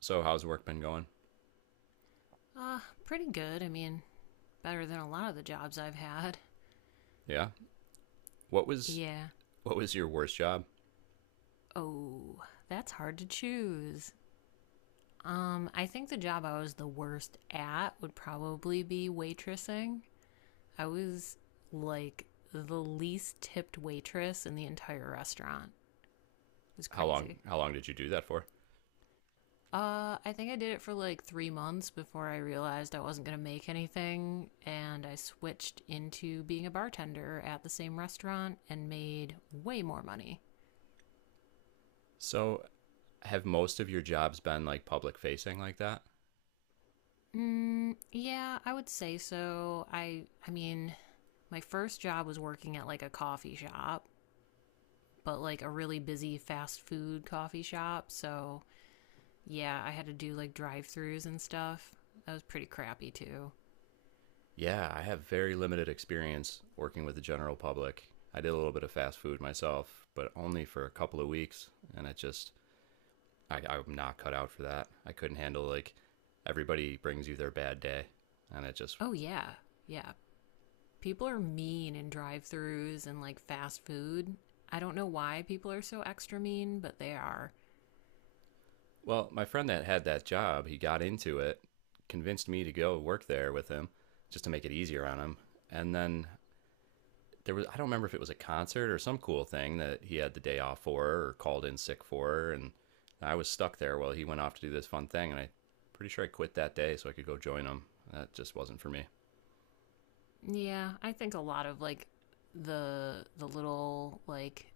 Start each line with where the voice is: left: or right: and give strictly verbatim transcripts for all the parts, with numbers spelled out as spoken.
right: So how's work been going?
left: Uh, pretty good. I mean, better than a lot of the jobs I've had.
right: Yeah. What was
left: Yeah.
right: what was your worst job?
left: Oh, that's hard to choose. Um, I think the job I was the worst at would probably be waitressing. I was like the least tipped waitress in the entire restaurant. It was
right: How
left: crazy.
right: long how long did you do that for?
left: Uh, I think I did it for like three months before I realized I wasn't gonna make anything, and I switched into being a bartender at the same restaurant and made way more money.
right: So have most of your jobs been like public facing like that?
left: Mm, yeah, I would say so. I I mean, my first job was working at like a coffee shop, but like a really busy fast food coffee shop. So, yeah, I had to do like drive-throughs and stuff. That was pretty crappy too.
right: Yeah, I have very limited experience working with the general public. I did a little bit of fast food myself, but only for a couple of weeks, and it just I, I'm not cut out for that. I couldn't handle like everybody brings you their bad day, and it just
left: Oh yeah. Yeah. People are mean in drive-throughs and like fast food. I don't know why people are so extra mean, but they are.
right: Well, my friend that had that job, he got into it, convinced me to go work there with him just to make it easier on him. And then there was, I don't remember if it was a concert or some cool thing that he had the day off for or called in sick for. And I was stuck there while he went off to do this fun thing. And I am pretty sure I quit that day so I could go join him. That just wasn't for me.
left: Yeah, I think a lot of like the the little like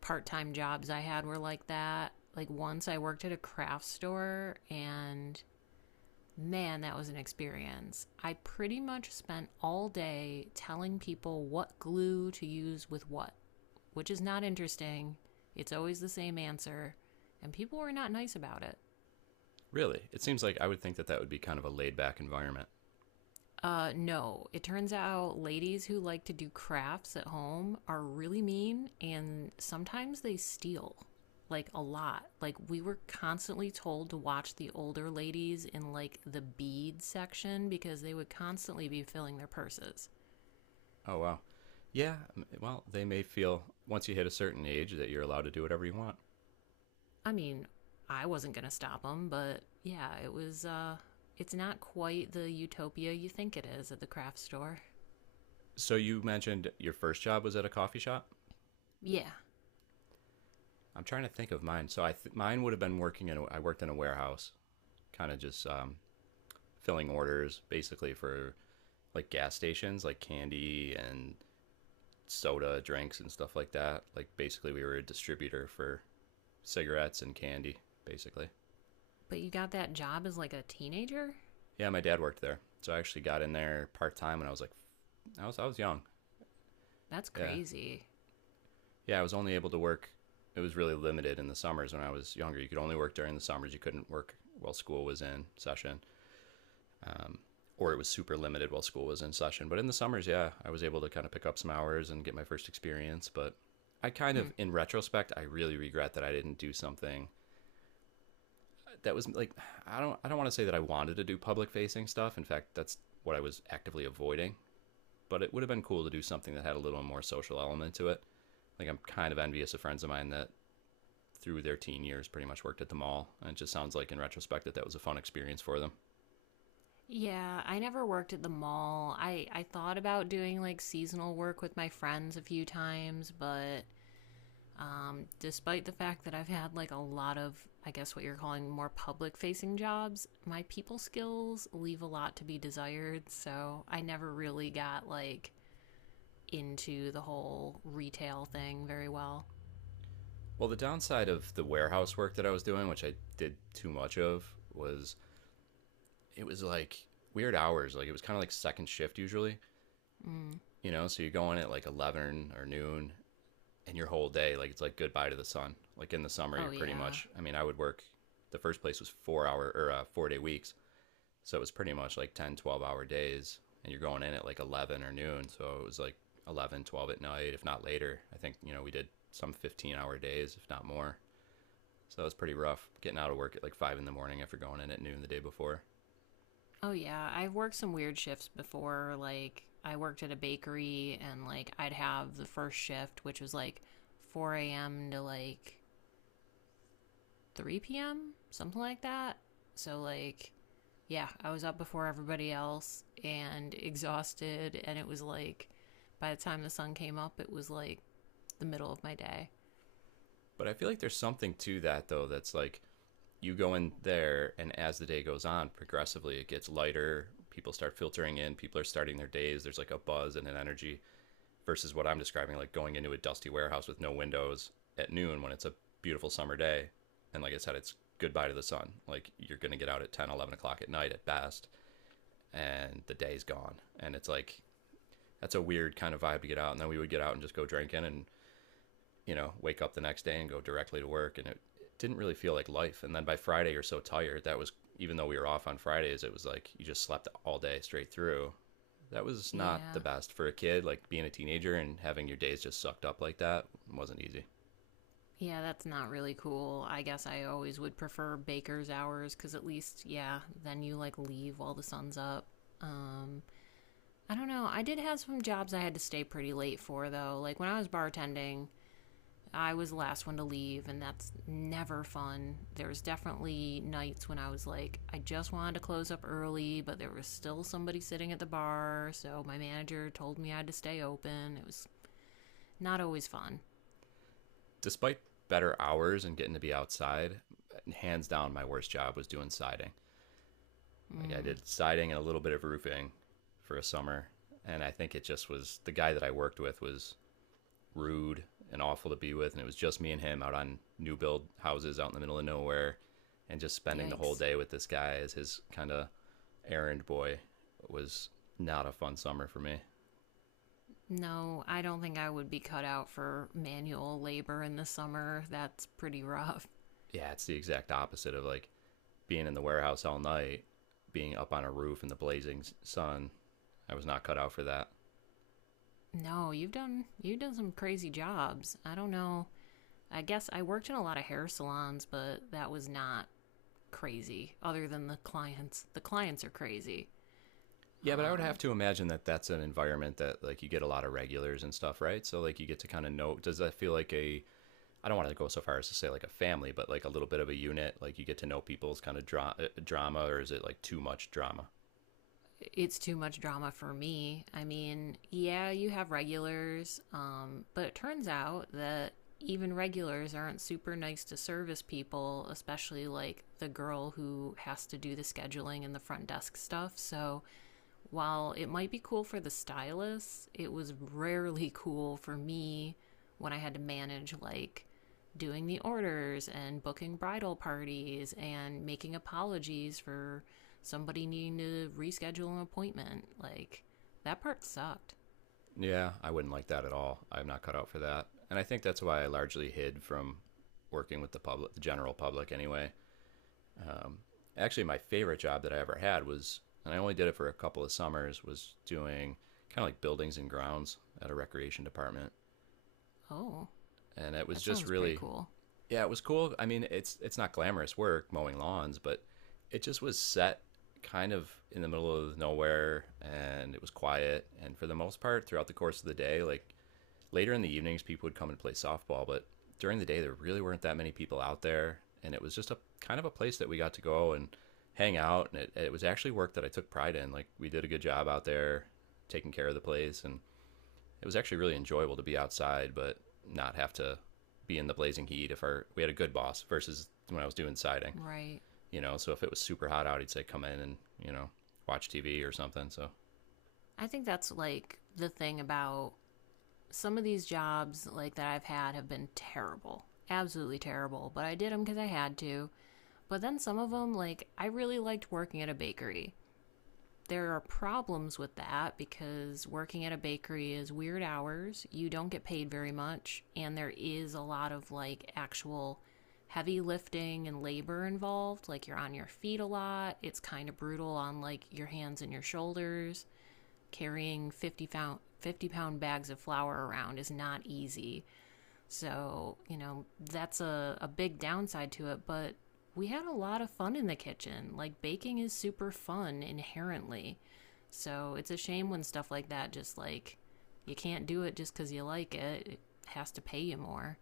left: part time jobs I had were like that. Like once I worked at a craft store and man, that was an experience. I pretty much spent all day telling people what glue to use with what, which is not interesting. It's always the same answer, and people were not nice about it.
right: Really, it seems like I would think that that would be kind of a laid back environment.
left: Uh, no. It turns out ladies who like to do crafts at home are really mean and sometimes they steal. Like a lot. Like we were constantly told to watch the older ladies in like the bead section because they would constantly be filling their purses.
right: Oh, wow. Yeah, well, they may feel once you hit a certain age that you're allowed to do whatever you want.
left: I mean, I wasn't going to stop them, but yeah, it was uh it's not quite the utopia you think it is at the craft store.
right: So you mentioned your first job was at a coffee shop.
left: Yeah,
right: I'm trying to think of mine. So I th- mine would have been working in a, I worked in a warehouse, kind of just um, filling orders basically for like gas stations, like candy and soda drinks and stuff like that. Like basically we were a distributor for cigarettes and candy basically.
left: but you got that job as like a teenager?
right: Yeah, my dad worked there. So I actually got in there part-time when I was like I was I was young.
left: That's
right: Yeah.
left: crazy.
right: Yeah, I was only able to work. It was really limited in the summers when I was younger. You could only work during the summers. You couldn't work while school was in session, um, or it was super limited while school was in session. But in the summers, yeah, I was able to kind of pick up some hours and get my first experience. But I kind
left: Hmm.
right: of, in retrospect, I really regret that I didn't do something that was like I don't I don't want to say that I wanted to do public facing stuff. In fact, that's what I was actively avoiding. But it would have been cool to do something that had a little more social element to it. Like I'm kind of envious of friends of mine that through their teen years pretty much worked at the mall. And it just sounds like in retrospect that that was a fun experience for them.
left: Yeah, I never worked at the mall. I I thought about doing like seasonal work with my friends a few times, but um, despite the fact that I've had like a lot of, I guess what you're calling more public facing jobs, my people skills leave a lot to be desired. So I never really got like into the whole retail thing very well.
right: Well, the downside of the warehouse work that I was doing, which I did too much of, was it was like weird hours. Like it was kind of like second shift usually,
left: Mm.
right: you know? So you go in at like eleven or noon and your whole day, like it's like goodbye to the sun. Like in the summer, you're
left: Oh,
right: pretty
left: yeah.
right: much, I mean, I would work, the first place was four hour or uh, four day weeks. So it was pretty much like ten, twelve hour days. And you're going in at like eleven or noon. So it was like eleven, twelve at night, if not later. I think, you know, we did some fifteen hour days, if not more. So it was pretty rough getting out of work at like five in the morning after going in at noon the day before.
left: Oh yeah, I've worked some weird shifts before. Like I worked at a bakery, and like I'd have the first shift, which was like four a m to like three p m, something like that. So like, yeah, I was up before everybody else and exhausted, and it was like, by the time the sun came up, it was like the middle of my day.
right: But I feel like there's something to that though that's like you go in there and as the day goes on, progressively it gets lighter. People start filtering in, people are starting their days. There's like a buzz and an energy, versus what I'm describing, like going into a dusty warehouse with no windows at noon when it's a beautiful summer day. And like I said, it's goodbye to the sun. Like you're going to get out at ten, eleven o'clock at night at best, and the day's gone. And it's like, that's a weird kind of vibe to get out. And then we would get out and just go drinking and, you know, wake up the next day and go directly to work. And it, it didn't really feel like life. And then by Friday, you're so tired. That was, even though we were off on Fridays, it was like you just slept all day straight through. That was not the
left: Yeah.
right: best for a kid. Like being a teenager and having your days just sucked up like that wasn't easy.
left: Yeah, that's not really cool. I guess I always would prefer baker's hours because at least, yeah, then you like leave while the sun's up. Um, I don't know. I did have some jobs I had to stay pretty late for, though. Like when I was bartending, I was the last one to leave, and that's never fun. There was definitely nights when I was like, I just wanted to close up early, but there was still somebody sitting at the bar, so my manager told me I had to stay open. It was not always fun.
right: Despite better hours and getting to be outside, hands down, my worst job was doing siding. Like I
left: Mm,
right: did siding and a little bit of roofing for a summer. And I think it just was the guy that I worked with was rude and awful to be with. And it was just me and him out on new build houses out in the middle of nowhere and just spending the whole
left: yikes.
right: day with this guy as his kind of errand boy was not a fun summer for me.
left: No, I don't think I would be cut out for manual labor in the summer. That's pretty rough.
right: Yeah, it's the exact opposite of like being in the warehouse all night, being up on a roof in the blazing sun. I was not cut out for that.
left: No, you've done you've done some crazy jobs. I don't know. I guess I worked in a lot of hair salons, but that was not crazy, other than the clients. The clients are crazy.
right: Yeah, but I would have
left: Um,
right: to imagine that that's an environment that like you get a lot of regulars and stuff, right? So like you get to kind of know does that feel like a I don't want to go so far as to say like a family, but like a little bit of a unit. Like you get to know people's kind of dra- uh, drama, or is it like too much drama?
left: it's too much drama for me. I mean, yeah, you have regulars, um, but it turns out that even regulars aren't super nice to service people, especially like the girl who has to do the scheduling and the front desk stuff. So while it might be cool for the stylus, it was rarely cool for me when I had to manage like doing the orders and booking bridal parties and making apologies for somebody needing to reschedule an appointment. Like, that part sucked.
right: Yeah, I wouldn't like that at all. I'm not cut out for that, and I think that's why I largely hid from working with the public, the general public, anyway. Um, Actually, my favorite job that I ever had was, and I only did it for a couple of summers, was doing kind of like buildings and grounds at a recreation department,
left: Oh,
right: and it was
left: that
right: just
left: sounds pretty
right: really
left: cool.
right: yeah, it was cool. I mean, it's it's not glamorous work mowing lawns, but it just was set kind of in the middle of nowhere and it was quiet and for the most part throughout the course of the day, like later in the evenings people would come and play softball, but during the day there really weren't that many people out there and it was just a kind of a place that we got to go and hang out and it, it was actually work that I took pride in. Like we did a good job out there taking care of the place and it was actually really enjoyable to be outside, but not have to be in the blazing heat. If our We had a good boss versus when I was doing siding,
left: Right.
right: you know. So if it was super hot out, he'd say come in and, you know, watch T V or something. So
left: I think that's like the thing about some of these jobs like that I've had have been terrible. Absolutely terrible, but I did them cuz I had to. But then some of them, like, I really liked working at a bakery. There are problems with that because working at a bakery is weird hours. You don't get paid very much. And there is a lot of, like, actual heavy lifting and labor involved. Like, you're on your feet a lot. It's kind of brutal on, like, your hands and your shoulders. Carrying fifty pound, fifty pound bags of flour around is not easy. So, you know, that's a, a big downside to it, but we had a lot of fun in the kitchen. Like, baking is super fun inherently. So, it's a shame when stuff like that just like you can't do it just because you like it. It has to pay you more.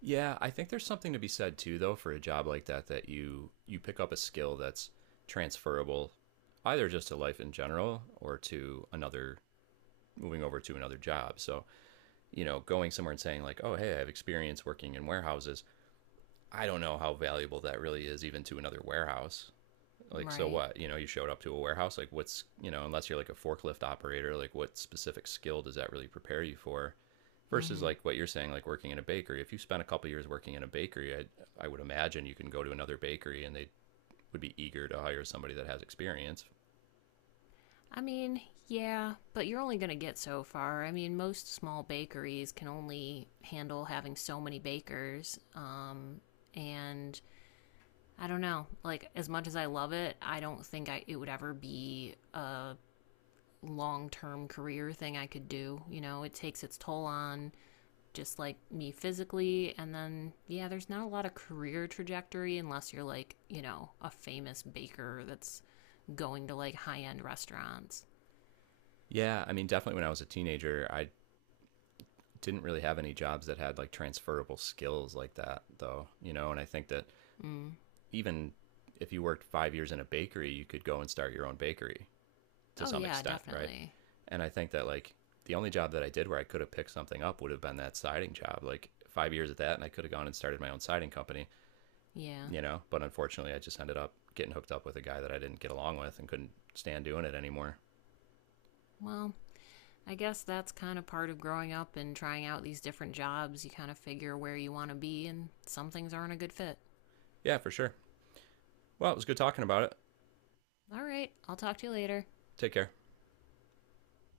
right: yeah, I think there's something to be said too, though, for a job like that that you you pick up a skill that's transferable, either just to life in general or to another moving over to another job. So, you know, going somewhere and saying like, oh hey, I have experience working in warehouses. I don't know how valuable that really is even to another warehouse. Like so
left: Right.
right: what, you know, you showed up to a warehouse like what's, you know, unless you're like a forklift operator, like what specific skill does that really prepare you for
left: Mm
right: versus
left: hmm.
right: like what you're saying, like working in a bakery. If you spent a couple of years working in a bakery, I, I would imagine you can go to another bakery and they would be eager to hire somebody that has experience.
left: I mean, yeah, but you're only going to get so far. I mean, most small bakeries can only handle having so many bakers. Um, and I don't know. Like as much as I love it, I don't think I it would ever be a long-term career thing I could do. You know, it takes its toll on just like me physically and then yeah, there's not a lot of career trajectory unless you're like, you know, a famous baker that's going to like high-end restaurants.
right: Yeah, I mean, definitely when I was a teenager I didn't really have any jobs that had like transferable skills like that, though, you know. And I think that
left: Mm.
right: even if you worked five years in a bakery you could go and start your own bakery to
left: Oh
right: some
left: yeah,
right: extent, right?
left: definitely.
right: And I think that like the only job that I did where I could have picked something up would have been that siding job. Like five years at that, and I could have gone and started my own siding company,
left: Yeah.
right: you know. But unfortunately, I just ended up getting hooked up with a guy that I didn't get along with and couldn't stand doing it anymore.
left: Well, I guess that's kind of part of growing up and trying out these different jobs. You kind of figure where you want to be and some things aren't a good fit.
right: Yeah, for sure. Well, it was good talking about it.
left: All right. I'll talk to you later.
right: Take care.